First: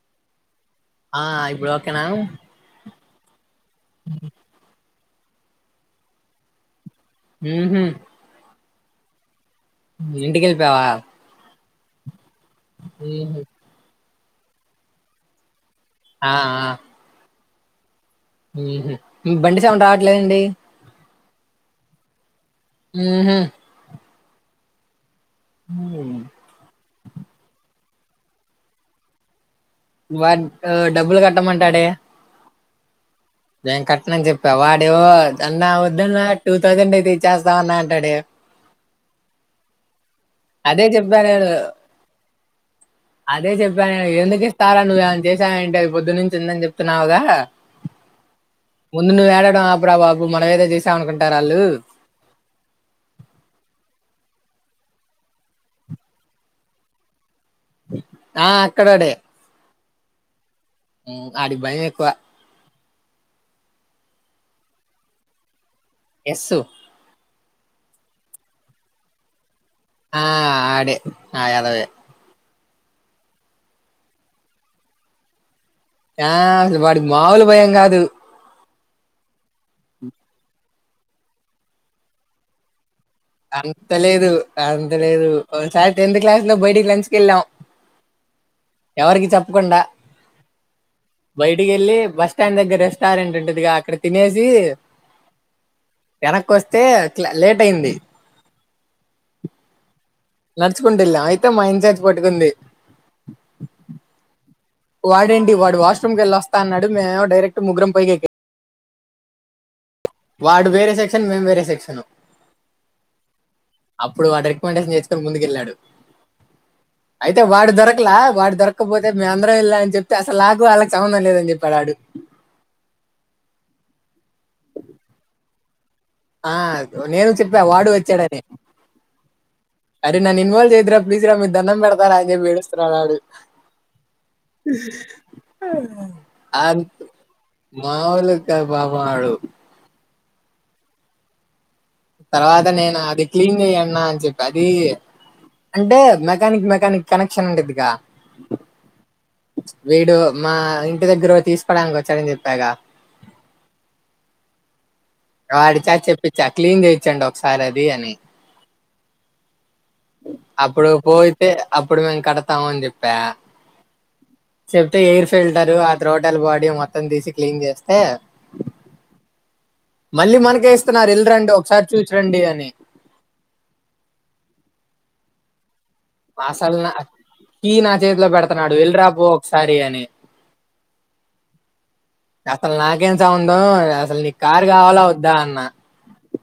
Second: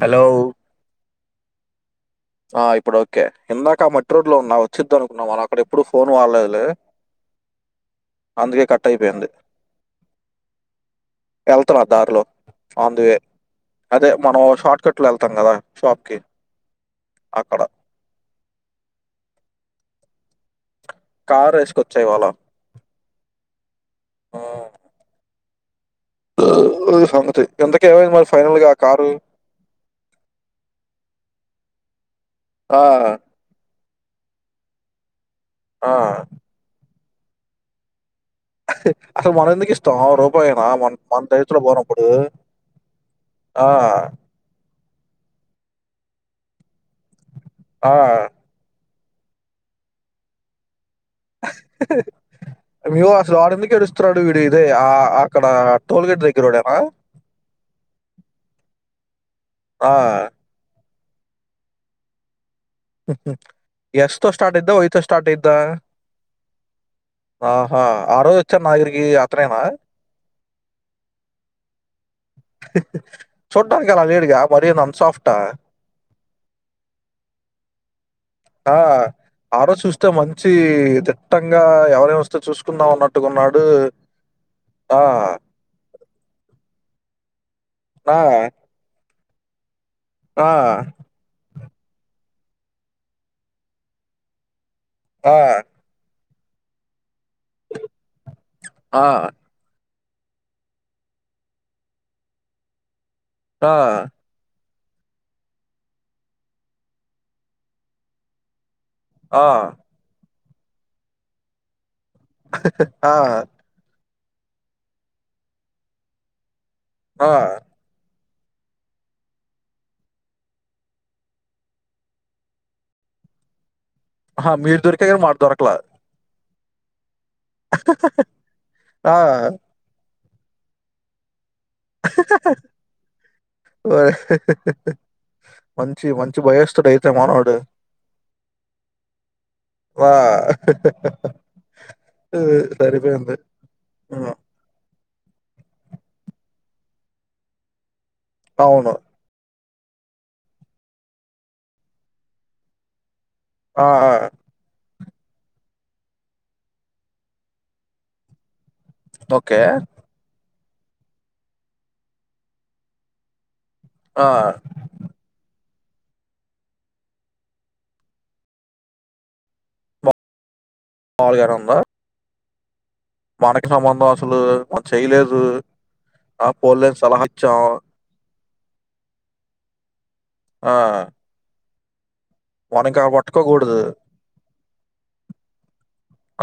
Hello ఆయ్ bro ఆ ఇప్పుడు ఓకే ఇందాక మట్రోడ్ లో ఉన్నా వచ్చిద్దనుకున్నాం. మనం అక్కడ ఎప్పుడు ఫోన్ వాడ్లెదులే. ఊహు అందుకే కట్ అయిపోయింది. ఇంటికెలిపావా? ఎళ్తున్నా దారిలో ఆన్ ది వే అదే మనం షార్ట్ కట్ లో వెళ్తాం కదా. షాప్ కి ఆ ఆ అక్కడ ఉహ్ నీకు బండి సౌండ్ రాట్లేదెంటి? కార్ వేసుకొచ్చాయివాళ్ళా ఊహు ఆహ్ ఇది సంగతి ఇంతకేమయింది మరి ఫైనల్గా కారు. వా ఉహ్ డబ్బులు కట్టమంటాడే ఆ నేను కట్టననిజెప్పా వాడూ అన్న ఆ వద్దన్న టూ థౌజండ్ అయితెచ్చేస్తాం అన్నా అంటాడు. అసలు మనమెందికిస్తం రో అదే చెప్పా నేను. అదే ఆ చెప్పా నేను ఎందుకు ఇస్తారా నువె చేశామేంట అవి పొద్దునుంచుందని చెప్తున్నావుగా ఆ ముందు నువ్వు ఎడడం ఆప్రా బాబు మనం ఏదో చేస్ అరె అసలు ఆడెందుకెడుస్తున్నాడు? వి ఇదే ఆ అక్కడ టోల్ గేట్ దగ్గరోడేనా? ఆ అక్కడొడే ఆ ఉహ్ అడ్కి భాయంమోక్కువ హుహ్ ఎస్తో స్టార్ట్ అయిద్దా. వయ్ తో స్టార్ట్ అయిద్దా. యస్సు ఆహా ఆ రోజొచ్చారు నాగిరికి అతనేేనా? ఆ ఆడె ఆ యాదవే చుడ్డన్కలా లేడుగా మరి ఆయినంత సాఫ్టా య అసలు వాడికి మాములు భయం కాదు. ఆ ఆరోజు చూస్తే మంచీ దిట్టంగా ఎవరేమస్తే చూసుకున్నాం ఉన్నట్టు అంత లేదు అంత లేదు ఒసారి టెన్త్ క్లాస్ లో బయటికి లంచ్కెళ్ళాం. ఆ ఎవరికి చెప్పకుండా ఆ బయటకెళ్ళి బస్ స్టాండ్ దగ్గర రెస్టారెంట్ ఉంటుదిగా అక్కడ తినేసి. ఆ ఎనక్కొస్తే అట్లా లేట్ అయింది. ఆ నడుచుకుంటెళ్ళం అయితే మా ఇంచార్జ్ పట్టుకుంది ఆ వాడేంటి వాడు వాష్రూమ్కెళ్ళొస్తా అన్నాడు మేమేమో డైరెక్ట్ ముగ్రం పైకి ఎ ఆ వాడు వేరే సెక్షన్, మేం వేరే సెక్షన్ ఆ అప్పుడు వాడు రికమెండేషన్ చేసుకొని ముందుకెళ్ళాడు. ఆ! అయితే వాడు దొరకలా వాడు దొరక్కపోతే మేము అందరం వెళ్ళాం అని చెప్తే అసలు నాకు, వాళ్ళకి సంబంధం లేదని చెప్పాడు ఆడు. ఆ మీర్ దొరికయిగ మాక్ దొరక్ల ఆ నేను చెప్పా వాడు వచ్చాడని ఆ! అరె నన్ను ఇన్వాల్వ్ చెయ్యొద్దురా అని ప్లీజ్ రా మీకు దండం పెడతారా అని ఏడుస్తున్నాడు ఆడు హ హ అంత్ మామూలుగాదు పాపం ఆడు వా తర్వాత నేను అది క్లీన్ చెయన్న అని హ్మ్. చెప్ప అది అంటే మెకానిక్ మె కానిక్ కనెక్షన్ ఉండిద్దిగా అవును వీడు మా ఇంటి దగ్గర తీసుకోవడానికి వచ్చాడని చెప్పాగా ఆ ఆ వాడి చా చెప్పిచ్చా క్లీన్ చేయిచ్చండి ఒకసారి అది అని ఓకే అప్పుడు పోయితే అప్పుడు మేం కడతాము అని చెప్పా ఆ! చెప్తే ఏర్ ఫెల్త్ అంటారు ఆ త్రోటల్ బాడీ మొత్తం తీసి క్లీన్ చేస్తే మళ్ళీ మనకేస్తున్నారు వెల్లిరండి మాములుగానే ఉందా? ఒకసారి చూచిరండి అని మనకి సంబంధం అసలు మన చేయలేదు ఆ పోన్లే అని సలహా ఇచ్చం నాడు ఎల్డ్రా పో ఒకసారి అని ఆ అసలు మనింకా నాకేం సంబంధం పట్టుకోకూడదు. అసలు నీకు కారు కావాలా వద్దా అన్న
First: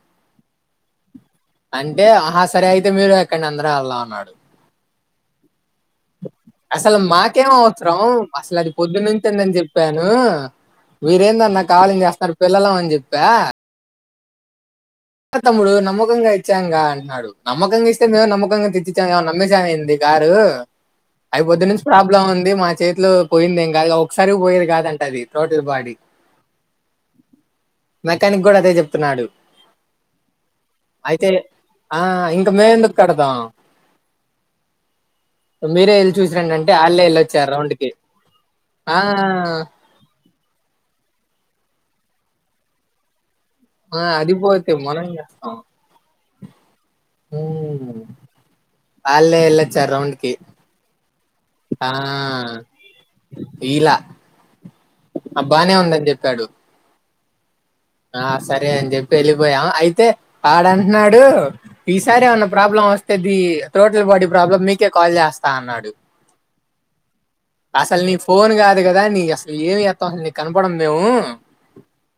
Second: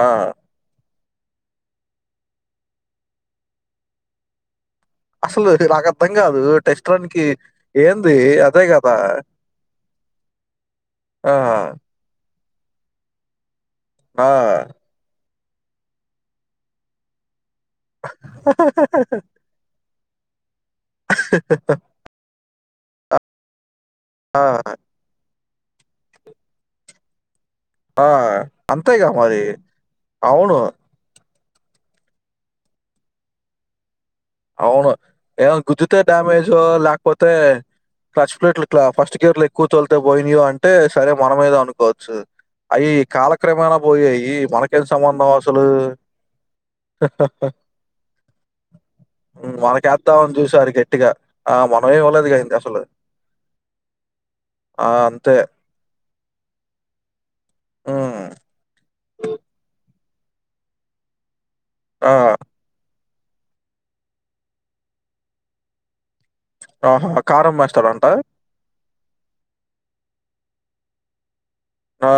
ఆ అంటే ఆ హ సరే అయితే మీరు ఎక్కండి అందరం వెళ్దాం అన్నాడు అసలు నాకర్థం కాదు టెస్ట్ అసలు రన్‌కి మాకేం అవసరం ఏంది? అసలు అదే అది కదా! పొద్దునుంచిందని చెప్పా ను ఆ! మీరెందన్న కావాలని చేస్తన్నారు పిల్లలమని చెప్పా ఆ తమ్ముడు నమ్మకంగా ఇచ్చాంగా అంటున్నాడు నమ్మకంగా ఇస్తే మేము నమ్మకంగా తెచ్చిచ్చాంగా ఏమన అమ్మేసామా కారు అవి పొద్దు నుంచి ప్రాబ్లం ఉంది మా చేతిలో పోయిందెం కాదుగా ఒకసారి ఆ! పోయేది కాదంట అది త్రోటిది బాడీ ఆ మెకానిక్ కూడా అదే అంతేగా చెప్తున్నాడు మరి అవును ఆ ఇంక మేమెందుకు కడతాం అవును ఏదన మీరే గుద్దితే వెళ్ళి చూసిరండి డ్యమేజ్జో అంటే వాళ్ళే వెళ్ళి లేకపోతే వచ్చారు రౌండ్ కి క్లచ్ ప్లేట్లు ఇట్లా ఆ ఫస్ట్ గేర్ లో ఎక్కువ తోలితే పోయినాయో అంటే సరే మనమీదో అనుకోవచ్చు అయి కాల క్రమేనా ఆ, అది పోయాయి పోతే మనకేం మనం ఏం సంబంధం చేస్తాం అసలు హ హ ఉమ్, వాళ్ళే వెళ్ళొచ్చారు రౌండ్ కి మనకేద్దామని చూసారు గట్టిగా ఆ మనం ఇవ్వలేదుగా అసలు ఈలా ఆ! అంతే. ఆ బానే ఉందని చెప్పాడు హ్మ్. ఆ సరే అని చెప్పి వెళ్ళిపోయాం అయితే ఆడుంటున్నాడు ఆ! ఈసారీమన్న ప్రాబ్లం వస్తేది టోటల్ బాడీ ప్రాబ్లం మీకే కాల్ చేస్తా అన్నాడు ఆహా! అసలు కారమ్మేస్తాడంట. ని ఫోన్ కాద్ కదా నీ అసలు ఏమి చేస్తాం అసలు నీకు కనపడం మేము ఆ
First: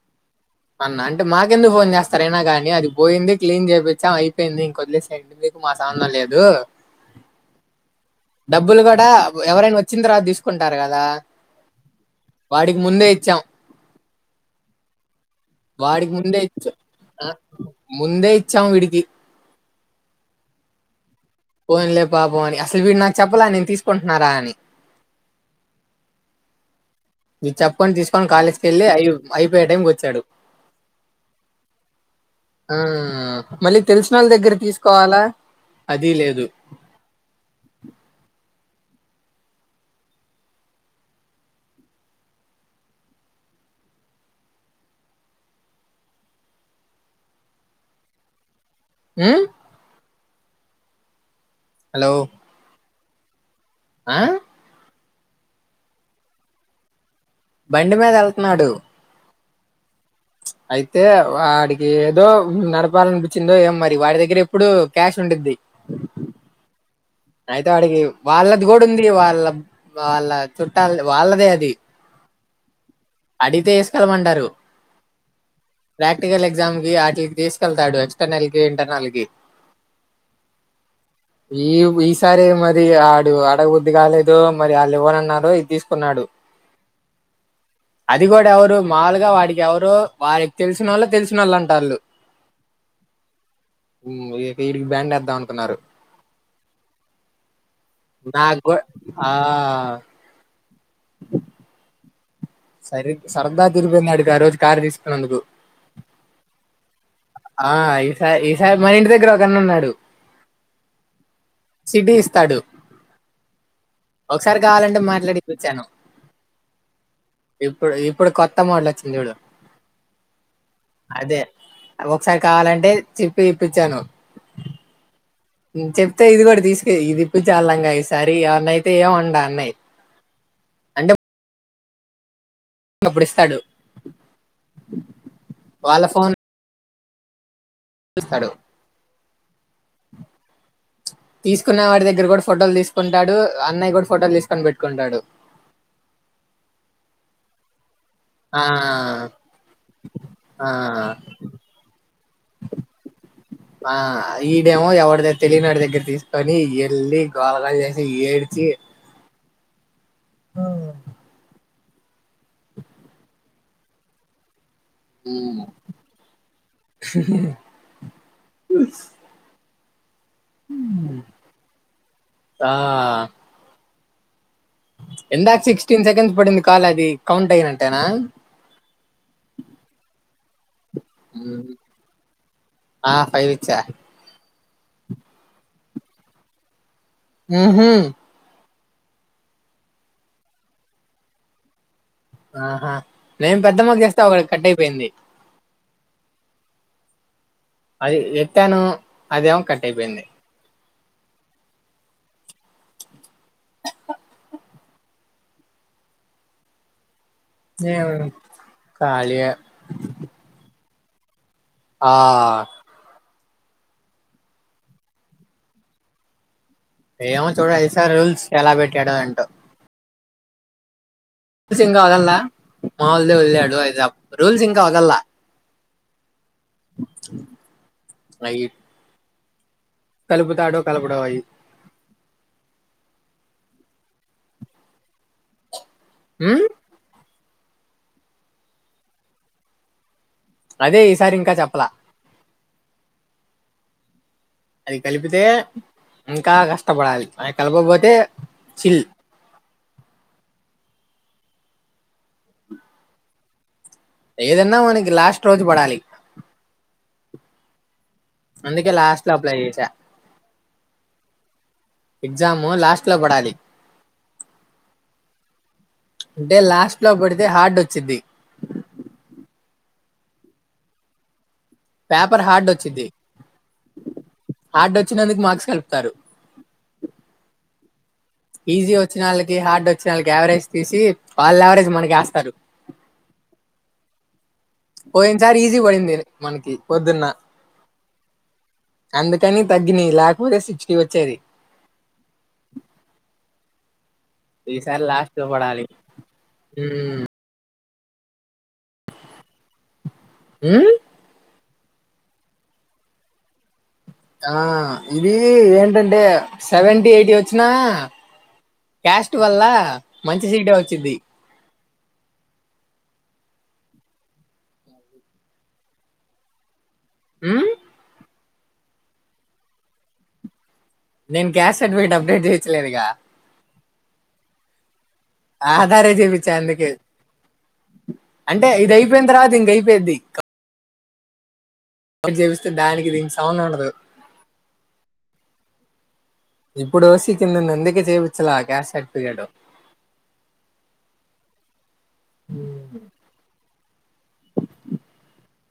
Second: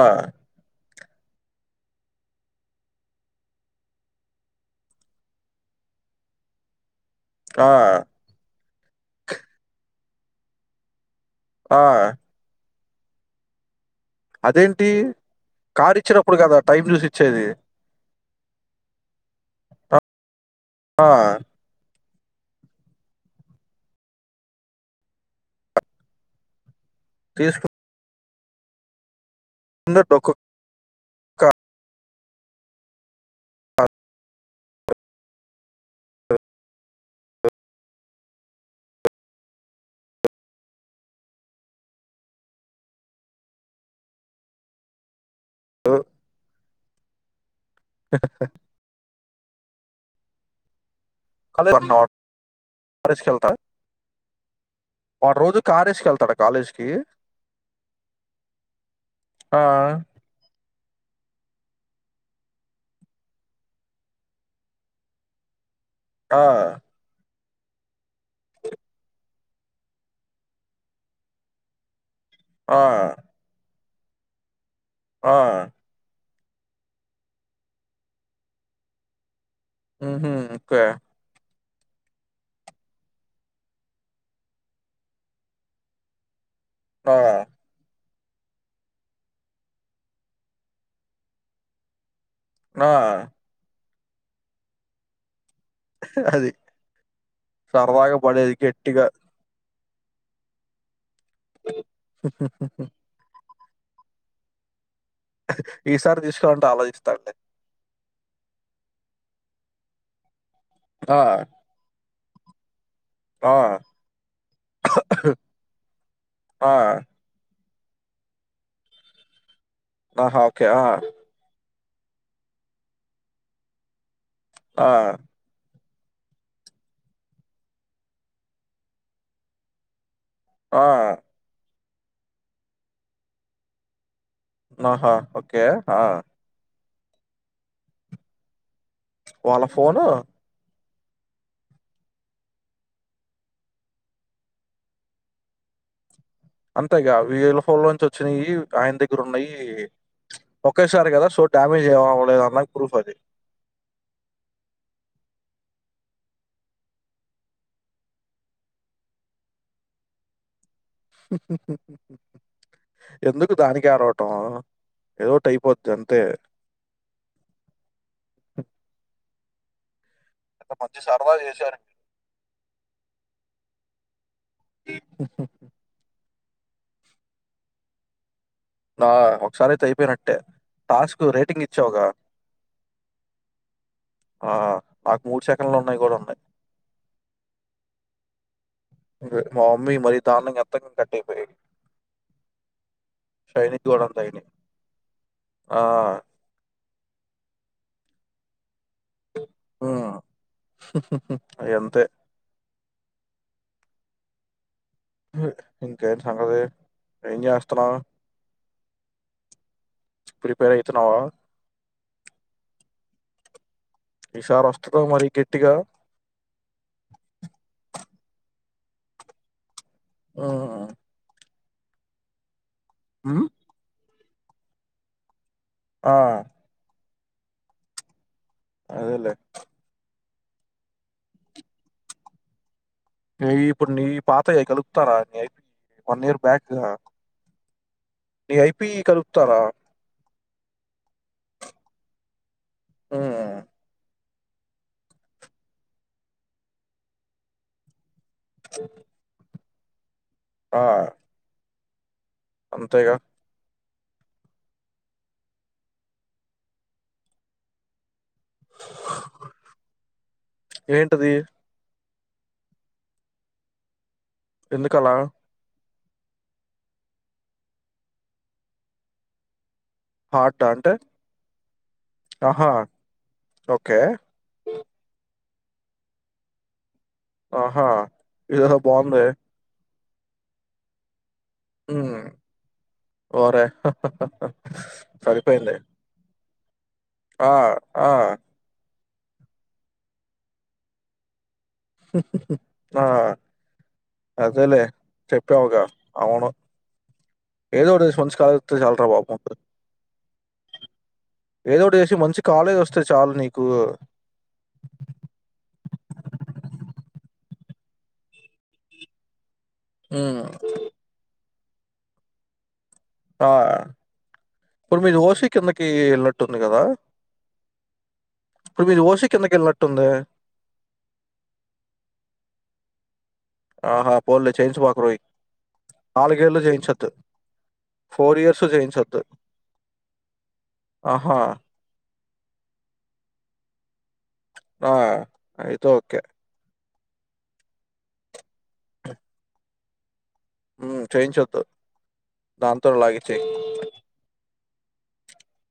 అన్న అంటే మాకెందుకు ఫోన్ చేస్తారయినా గానీ అది పోయింది క్లీన్ చేపిచాం అయిపోయింది ఇంక వదిలేసయండి మీకు సంబంధం లేదు ఆ డబ్బులు కూడా ఎవరైనా వచ్చిన్ తర్వాత తీసుకుంటారు గదా ఆ అడికి ముందే ఇచ్చాం అదేంటీ వాడికి ముందే ఇచ్చా ముందే ఇచ్చాము వీడికి ఆ పోనులే పాపమని అస్లు వీడు నాకు చెప్పలే నేను తీసుకుంటున్నారా అని ఈ తీసుకుంది చెప్పకుండా తీసుకొని కాలేజ్కి వెళ్ళి అయి అయిపోయే టైంకి వచ్చాడు డొక్కు ఆ మళ్ళీ తెల్సి నోళ్ళ దగ్గర తీసుకోవాలా అదీ లేదు ఓ హ హా హుమ్ కాలేజ్ ఒనెహౌర్ ప్రెసుకెళ్తా ఆ వాడ్ రోజు కారేసుకేళ్తాడా కాలేజ్ కి బండి మీద వెళ్తున్నాడు ఆ అయితే వాడికి ఏదో నడపాలనిపించిందో ఏం మరి వాడి దగ్గర ఎప్పుడు క్యాష్ ఉండేది ది ఆ అయితే ఆడికి వాళ్ళది కూడా ఉంది వాళ్ళ వాళ్ళ చుట్టాల వాళ్ళదే అది ఆ అడిగితే ఇస్తామంటారు ఆ ప్రక్టికల్ ఎగ్జామ్ కి అచ్చి తీసుకెళ్తాడు ఎక్స్టర్నల్ కి ఇంటర్నల్ కి ఉహామ్ ఒకే ఈ ఈ సారి మరి ఆడు అడగు బుద్ధి కాలేదో మరి ఆళ్ళు ఇవ్వనున్నారో ఇది తీసుకున్నాడు ఆ అది కూడా ఎవరు మాములుగా వాడికి ఎవరు వారికి తెలిసినోళ్ళ తెలిసినోళ్ళు అంట వాళ్ళు ఆ ఇడికి బ్యాండెధాం అను కున్నారు అది. సరదాగా పడేది అడీకూడా గట్టిగా. ఆ హు హు ఇరిగి పోయింది అడు ఆ రోజు కార్ తీసు అందుకు ఈసారి తీసుకోవాలంటే ఆలోచిస్తానులే. ఆ ఈ ఈస మన ఇంటి దగ్గర ఒకన్న ఉన్నాడు ఆ ఇడీస్తాడు ఆ! ఒకసారి కావాలంటే మాట్లాడి ఇపిచ్చాను ఆ! ఇప్పుడు ఇప్పుడు కొత్త మోడలు వచ్చింది చూడు ఓహో ఓకే ఆ అదే ఒకసారి కావాలంటే చెప్పి ఇప్పిచాను ఆ చెప్తే ఇది కూడా తీసుక ఇది ఇపిచ్చ చల్లంగా ఈసారి అవన్నయితే ఏ ఉండ అన్నయయి ఆ డబ్బులిస్తాడు ఆహా ఓకే ఆ పిస్తాడు వాళ్ళ ఫోనూ తీసుకున వాడి దగ్గర గుడ ఫోటోలు తీసుకుంటాడు అన్నయ గుడ ఫోటోలు తీసుకొని పెట్టుకుంటాడు అంతేగా వీళ్ళ ఫోన్లో నుంచి వచ్చినాయి ఆ! ఆయన దెగ్గరున్నయి ఆ! ఒకేసారి గదా సో డ్యామేజ్ ఏం అవలేదు అండాంనీ ప్రూఫ్ అది. ఆ ఈడెమో ఎవడి దే తెలినోడు దగ్గర తీసుకొని ఎల్లి గోల గోల చేసి ఏడ్చి హా ఎందుకు దానికి ఎడవటము ఏదోటైపోద్ది అంతే ఇత మంచి సర్దా చేసారండి. ఆ! ఇందాక సిక్స్టీన్ సెకండ్స్ పడింది కాల్ అది కౌంట్ అయినంటేనా. నా ఒకసారైతె అయిపోయినట్టే. టాస్కు రేటింగ్ ఇచ్చావుగా. ఆ! ఇచ్చా. ఆ నాక్ మూడు సెకండ్లు ఉన్నాయి గుడ ఉంటాయి. మ్ హు్ మా మమ్మీ మరి దారుణంగా ఎత్తకుంటే కట్ అయిపోయేది. ఆహా నేన్ పెద్దమ్మ చేస్తా ఒకటీ అయినయి. కట్ అయిపోయింది. ఆ! అది ఎత్తాను అదేమో కట్ అయిపోయింది. అవి అంతే ఏటి ఇంకేటి సంగతే ఏం జేస్తున్నావ్ నేను ఖాళీయే ప్రిపేర్ అయితున్నావా? ఆ ఈసారి ఓస్తదో మరి గట్టిగా ఏమో చూడలి ఇసారీ రూల్స్ ఎలా పెట్టాడో ఎంటో? ఆహా రూల్స్ ఇంగ ఒద్దలే ఒదులే ఒదిలే అడ్వైస్ రూల్స్ ఇంకా ఓద్దలే ఆ అవి అదేలె కలుపుతాడో కలుపుడో అయి నవి ఇప్పుడు నీవి పాతాయే కలుపుతారా నీ అయిపోనాయి వన్ ఇయర్ ఉమ్, బ్యాక్ నీ అయిపియి కలుపుతారా అదే ఈసారి ఇంకా చెప్పలా ఉమ్ అవి కలిపితే ఇంకా కష్టపడాలి అవి కలపకపోతే చిల్ ఆ అంతేగా ఏదన్నా మనకి లాస్ట్ రోజు పడాలి. అందుకే లాస్ట్ లో అప్లై చేసా. ఏంటది? ఎగ్జాము లాస్ట్ లో పడాలి. ఎందుకలా? అంటే లాస్ట్ లో పడితే హర్ట్చ్చిది. హార్ట అంటే? పేపర్ ఆహా! హార్డొచ్చిది ఓకే. హార్డొచ్చినందుకు మార్క్స్ కల్పుతారు ఆహా ఇదేదో ఈజీ వచ్చిన బావుందే. వాళ్ళకి హార్డ్ వచ్చిన వాళ్ళకి యావరేజ్ తీసీ వాళ్ళు యావరేజ్ మనకి ఏస్తారు బ్లాంక్ పోయిన్ సారి ఈజీ పడింది మనకి పొద్దున్న ఆ ఆ అందుకని తగ్గినయి లేకపోతే సిక్స్టీ వచ్చేది అదెలే ఈసారి లాస్ట్ లో చెెప్పావుగా పడాలి అవును ఏదో ఒకటి చూసి మంచి కాలేజ్ వస్తే చల్రా బాబు ఉమ్, ఏదోటి చేసి మంచి కాలేజ్ వస్తే చాలు నీకు ఆ ఇది ఏంటంటే సెవెంటీ, ఎయిటీ వచ్చినా క్యాస్ట్ వల్ల హ్మ్. మంచి సీట్ వచ్చిది ఆ ఇప్పుడు మీరు ఓసి కిందకి వెళ్ళినట్టుంది గదా ఉమ్ ఇప్పుడు మీది ఓసి కిందకెళ్ళినట్టుందే నేను క్యాస్ట్ సర్టిఫికేట్ అప్డేట్ చేయించలేదుగా ఆహా పోల్లే చేయించబాకురోయి ఆధారే చేపించా నాలుగేళ్ళు అందుకే చేయించొద్దు ఇయర్స్ అంటే ఇది చేయించొద్దు. అయిపోయిన తర్వాత ఇంక అయిపోయిద్ది ఆహా అ చెపిస్తే దానికి దీనికి సంబంధమే ఉండదు ఆ ఐతే ఓకే ఇప్పుడు ఓసి కిందుంది అందుకే చేపిచ్చలే క్యాష్ సర్టిఫికెట్ ఉమ్ చేయించొద్దు దానితోనే లాగించేయి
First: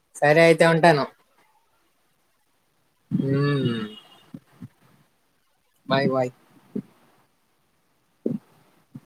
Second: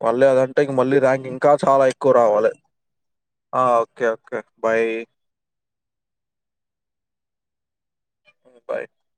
మళ్ళీ సరే అదంటే అయితే ఇంగ మళ్ళీ ఉంటాను. ర్యాంక్ ఇంకా చాలా ఎక్కువ రావాలి ఆ హ్మ్ okay okay bye bye bye bye